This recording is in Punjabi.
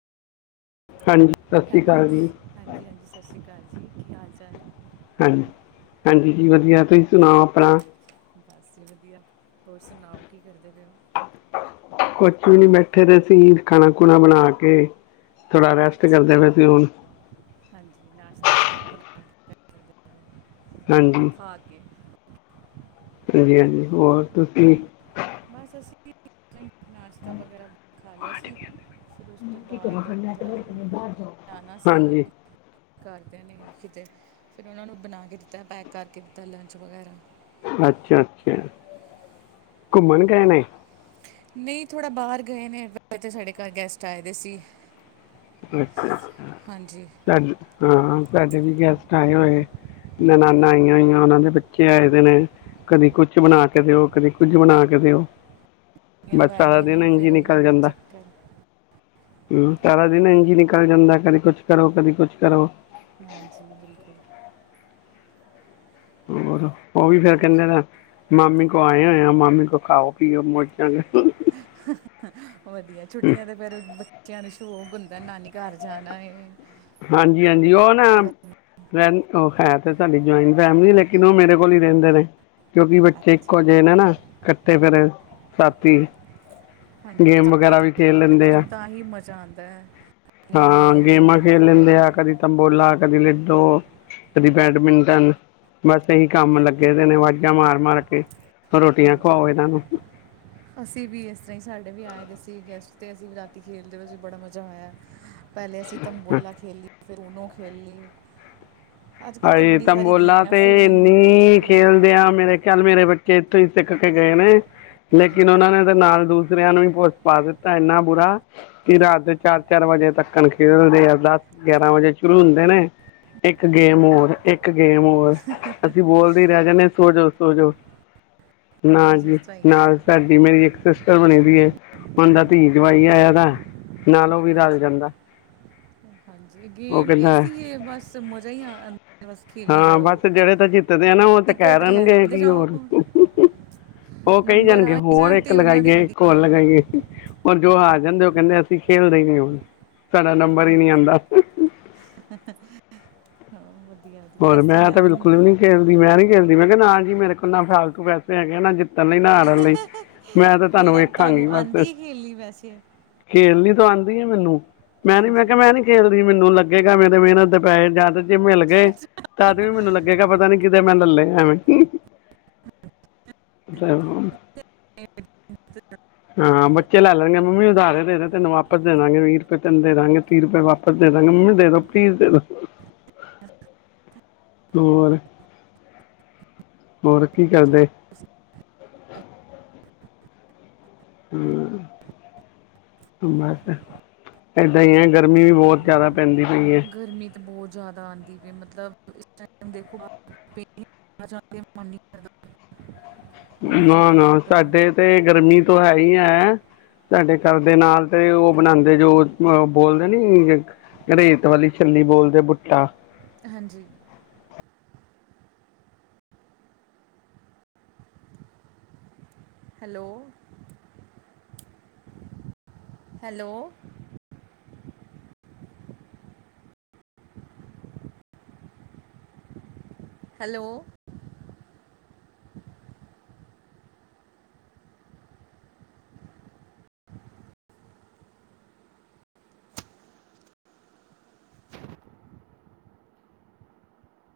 ਹਾਂਜੀ। ਸਤਿ ਸ਼੍ਰੀ ਹੈਲੋ, ਅਕਾਲ ਜੀ ਹਾਂਜੀ-ਹਾਂਜੀ, ਸਸ ਸ਼੍ਰੀ ਅਕਾਲ ਜੀ। ਕੀ ਹਾਲ ਚਾਲ ਐ? ਹਾਂਜੀ ਹਾਂਜੀ ਜੀ ਵਧੀਆ, ਤੁਸੀਂ ਸੁਣਾਓ ਆਪਣਾ? ਬਸ ਵਧੀਆ, ਹੋਰ ਸੁਣਾਓ ਕੀ ਕਰਦੇ ਪਏ ਓ? ਕੁਛ ਵੀ ਨੀ ਬੈਠੇ ਦੇ ਸੀ ਖਾਣਾ-ਖੁਣਾ ਬਣਾ ਕੇ ਥੋੜਾ ਰੈਸਟ ਕਰਦੇ ਪਏ ਸੀ ਅੱਛਾ ਹੁਣ। ਹਾਂਜੀ ਨਾਸ਼ਤਾ ਬਣਾ ਕੇ ਕਰਦੇ ਹੋ ਹਾਂਜੀ। ਖਾ ਕੇ ਹਾਂਜੀ-ਹਾਂਜੀ, ਹੋਰ ਤੁਸੀਂ ਬਸ ਅਸੀ ਵੀ ਨਈ ਨਾਸ਼ਤਾ ਵਗੈਰਾ ਖਾ ਲਿਆ ਸੀ ਫਿਰ ਉਸ ਤੋਂ ਬਾਅਦ ਥੋੜ੍ਹਾ ਜਾਣਾ ਸੀ ਹਾਂਜੀ ਘਰਦਿਆਂ ਨੇ ਕਿਤੇ ਫੇਰ ਉਹਨਾਂ ਨੂੰ ਬਣਾ ਕੇ ਦਿੱਤਾ ਪੈਕ ਕਰਕੇ ਦਿੱਤਾ ਲੰਚ ਵਗੈਰਾ। ਅੱਛਾ-ਅੱਛਾ, ਘੁੰਮਣ ਗ‌ਏ ਨੇ? ਨਹੀਂ, ਥੋੜ੍ਹਾ ਬਾਹਰ ਗਏ ਨੇ ਵੈਸੇ ਤੇ ਸਾਡੇ ਘਰ ਗੈਸਟ ਆਏ ਦੇ ਸੀ। ਅੱਛਾ-ਅੱਛਾ, ਹਾਂਜੀ ਸਾ ਹਾ ਸਾਡੇ ਵੀ ਗੈਸਟ ਆਏ ਹੋਏ। ਨਨਾਨਾਂ ਆਈਆਂ ਹੋਈਆਂ ਉਹਨਾਂ ਦੇ ਬੱਚੇ ਆਏ ਦੇ ਨੇ। ਕਦੀ ਕੁਛ ਬਣਾ ਕੇ ਦਿਓ ਕਦੀ ਕੁੱਝ ਬਣਾ ਕੇ ਦਿਓ। ਛੁੱਟੀਆਂ ਬਸ ਪੈ ਸਾਰਾ ਗਈਆਂ ਦਿਨ ਨਾ ਇੰਝ ਈ ਫਿਰ ਉਹਨਾਂ ਦਾ ਨਿਕਲ ਜਾਂਦਾ। ਚੱਕਰ ਹਮ ਸਾਰਾ ਦਿਨ ਇੰਝ ਨਿਕਲ ਜਾਂਦੈ ਕਦੀ ਕੁਛ ਕਰੋ ਕਦੀ ਕੁਛ ਕਰੋ। ਹਾਂਜੀ ਬਿਲਕੁਲ। ਹੋਰ ਉਹ ਵੀ ਫੇਰ ਹੋਰ ਕਹਿੰਦੇ ਸੁਣਾਓ? ਦਾ ਮਾਮੀ ਕੋ ਆਏ ਹੋਏ ਆ ਮਾਮੀ ਕੋ ਖਾਓ ਪੀਓ ਮੋਜਾਂ ਕਰੋ। ਵਧੀਆ ਛੁੱਟੀਆਂ ਤੇ ਫੇਰ ਬੱਚਿਆਂ ਨੂੰ ਸ਼ੌਕ ਹੁੰਦੈ ਨਾਨੀ ਘਰ ਜਾਣਾ ਏ। ਹਾਂਜੀ ਹਾਂਜੀ ਉਹ ਨਾ ਉਹ ਹੈ ਤੇ ਸਾਡੀ ਜੁਆਇੰਟ ਫੈਮਿਲੀ ਲੇਕਿਨ ਉਹ ਮੇਰੇ ਕੋਲ ਈ ਰਹਿੰਦੇ ਨੇ। ਕਿਉਂਕਿ ਬੱਚੇ ਇੱਕੋ ਜਿਹੇ ਨੇ ਨਾ ਇਕੱਠੇ ਫੇਰ ਸਾਥੀ ਹਾਂਜੀ ਗੇਮ ਵਗੈਰਾ ਸਾਥ ਵੀ ਖੇਲ ਲੈਂਦੇ ਆ। ਫਿਰ ਤਾਂ ਹੀ ਮਜ਼ਾ ਆਉਂਦਾ ਹੈ ਆਪਣੇ ਹਾਂ ਨਾਲ ਦੇ ਗੇਮਾਂ ਬੰਦੇ ਖੇਲ ਹੋਣ ਲੈਂਦੇ ਆ ਕਦੀ ਤੰਬੋਲਾ ਕਦੀ ਲਿਡੋ। ਕਦੀ ਬੈਡਮਿੰਟਨ ਬਸ ਇਹੀ ਕੰਮ ਲੱਗੇ ਦੇ ਨੇ ਵਾਜ਼ਾਂ ਮਾਰ ਮਾਰ ਕੇ। ਰੋਟੀਆਂ ਹਾਂਜੀ। ਖਵਾਓ ਇਹਨਾਂ ਨੂੰ ਅਸੀਂ ਵੀ ਏਸਰ੍ਹਾਂ ਈ ਸਾਡੇ ਵੀ ਆਏ ਦੇ ਸੀ ਗੈਸਟ, ਤੇ ਅਸੀਂ ਰਾਤੀ ਖੇਲਦੇ ਵ‌ਏ ਵਿੱਚ ਬੜਾ ਮਜ਼ਾ ਆਇਆ। ਪੈਲੇ ਅਸੀਂ ਤੰਬੋਲਾ ਖੇਲੀ, ਫੇਰ ਉਣੋ ਖੇਲੀ। ਅੱਜ ਕੱਲ੍ਹ ਤੇ ਹਾਏ ਬੜੀ ਸਾਰੀ ਤੰਬੋਲਾ ਗੇਮ ਹੈ ਤੇ ਫੋਨ ਤੇ ਏਨੀ ਇਲਾਵਾ ਖੇਲਦੇ ਆ ਮੇਰੇ ਚਲ ਮੇਰੇ ਬੱਚੇ ਏਥੋਂ ਈ ਸਿੱਖ ਕੇ ਗਏ ਨੇ ਹਾਂਜੀ ਲੇਕਿਨ ਓਨਾਂ ਨੇ ਤਾਂ ਨਾਲ ਦੂਜ ਦੂਸਰਿਆਂ ਨੂੰ ਵੀ ਪੁਸ ਪਾ ਦਿੱਤਾ ਏਨਾ ਬੁਰਾ ਕੀ ਰਾਤ ਦੇ ਚਾਰ ਚਾਰ ਵਜੇ ਤੱਕਣ ਖੇਲਦੇ ਆ, ਦਸ ਗਿਆਰਾਂ ਵਜੇ ਸ਼ੁਰੂ ਹੁੰਦੇ ਨੇ। ਇੱਕ ਗੇਮ ਹੋਰ, ਇੱਕ ਗੇਮ ਹੋਰ। ਅਸੀਂ ਬੋਲਦੇ ਈ ਰੈ ਜਾਂਨੇ, ਸੋਜੋ- ਸੋਜੋ ਨਾ ਬਸ ਇਸ ਜੀ ਤਰ੍ਹਾਂ ਹੀ ਹੈ ਨਾ। ਤਾਡੀ ਮੇਰੀ ਇੱਕ ਸਿਸਟਰ ਬਣੀ ਦੀ ਏ, ਓਨ ਦਾ ਧੀ ਜਵਾਈ ਆਇਆ ਦਾ। ਨਾਲ ਉਹ ਵੀ ਰਲ ਹਾਂਜੀ ਜਾਂਦਾ ਹਾਂਜੀ ਏ ਉਹ ਗੇਮ ਈ ਕਹਿੰਦਾ ਐਸੀ ਏ ਬਸ ਮਜ਼ਾ ਈ ਆਂ ਬਸ ਖੇਲੀ ਜਾਓ। ਤਦੇ ਨਾ ਓ ਤੇ ਕੈ ਟਿਕਟ ਦੇਣਗੇ ਲੈਂਦੇ ਕੀ ਜਾਓ ਹੋਰ ਓ ਕ‌ਈ ਨੰਬਰ ਜਾਣਗੇ ਆ ਹੀ ਹੋਰ ਜਾਣ ਇੱਕ ਤੇ ਉਹਨਾਂ ਦੇ ਲਗਾਈਏ, ਇੱਕ ਹੋਰ ਵਧੀਆ ਲਗਾਈਏ। ਔਰ ਜੋ ਹਾਰ ਜਾਂਦੇ ਓ ਕੈਂਦੇ ਅਸੀਂ ਖੇਲਦੇ ਈ ਨੀ ਹੁਣ, ਸਾਡਾ ਨੰਬਰ ਈ ਹਾਂ ਨੀ ਆਂਦਾ। ਹਾਂ ਵਧੀਆ ਵਧੀਆ ਹੋਰ ਏਸਤਰ੍ਹਾਂ ਈ ਮੈਂ ਤਾਂ ਆਂਦਾ। ਬਿਲਕੁਲ ਵੀ ਨਹੀਂ ਖੇਲਦੀ ਮੈਂ ਨੀ ਖੇਲਦੀ, ਮੈਂ ਕਿਆ ਨਾ ਜੀ ਮੇਰੇ ਕੋਲ ਨਾ ਫਾਲਤੂ ਪੈਸੇ ਹੈਗੇ ਆ ਨਾ ਤੇ ਨ‌ਈ ਨਾ ਹਾਰਨ ਲਈ, ਮੈਂ ਤੇ ਤੁਆਨੂੰ ਮਤਲਬ ਵੇਖਾਂਗੀ ਤੁਹਾਨੂੰ ਬਸ। ਆਂਦੀ ਹੈ ਖੇਲਣੀ ਵੈਸੇ ਖੇਲਣੀ ਤਾਂ ਆਂਦੀ ਐ ਮੈਨੂੰ, ਮੈਂ ਨੀ ਮੈਂ ਹਾਂਜੀ ਕਿਆ ਮੈਂ ਨੀ ਖੇਲਦੀ ਮੈਨੂੰ ਲੱਗੇਗਾ ਮੇਰੇ ਮੇਨਤ ਦੇ ਪੈਹੇ ਜਾਦਾ ਜੇ ਮਿਲ ਗੇ ਤਦ ਵੀ ਮਿਨੂੰ ਲੱਗੇਗਾ ਪਤਾ ਨੀ ਕਿਦੇ ਮੈਂ ਲੈ ਲੇ ਐਵੀਂ। [unintelligible] ਹਾਂ ਬੱਚੇ ਲੈ ਲੈਣਗੇ ਮੰਮੀ ਉਧਾਰੇ ਦੇਦੇ ਤੈਨੂੰ ਵਾਪਸ ਦੇ ਦਾਂਗੇ, ਵੀਅ ਰਪਏ ਤੈੂਨੂੰ ਦੇ ਦਾਂਗੇ। ਤੀਹ ਰੁਪਏ ਵਾਪਸ ਦੇ ਦਾਂਗੇ, ਮੰਮੀ ਦੇ ਦੋ ਪਲੀਜ਼ ਦੇ ਦੋ। ਹੋਰ? ਹੋਰ ਕੀ ਕਰਦੇ? ਹੂੰ ਬਸ ਏਦਾਂ ਈ ਏ ਗਰਮੀ ਵੀ ਬੋਤ ਜਾਦਾ ਪੈਂਦੀ। ਪਈ ਹੈ ਗਰਮੀ ਤੇ ਬੋਤ ਜਾਦਾ ਆਂਦੀ ਪੀ ਏ ਮਤਲਬ [unintelligible] ਨਾ ਜ਼ਿਆਦਾ ਨਾ ਧੁੱਪ ਹੈ ਸਾਡੇ ਤੇ ਗਰਮੀ ਤੋਂ ਹੈ ਈ ਹੈ ਸਾਡੇ ਡੇ ਘਰ ਦੇ ਨਾਲ ਤੇ ਓ ਬਣਾਦੇ ਜੋ ਬੋਲਦੇ ਨੀ ਰੇਤ ਵਲੀ ਛੱਲੀ ਬੋਲਦੇ ਬੁੱਟਾ। ਹਾਂਜੀ। ਹੈਲੋ। ਹੈਲੋ। ਹੈਲੋ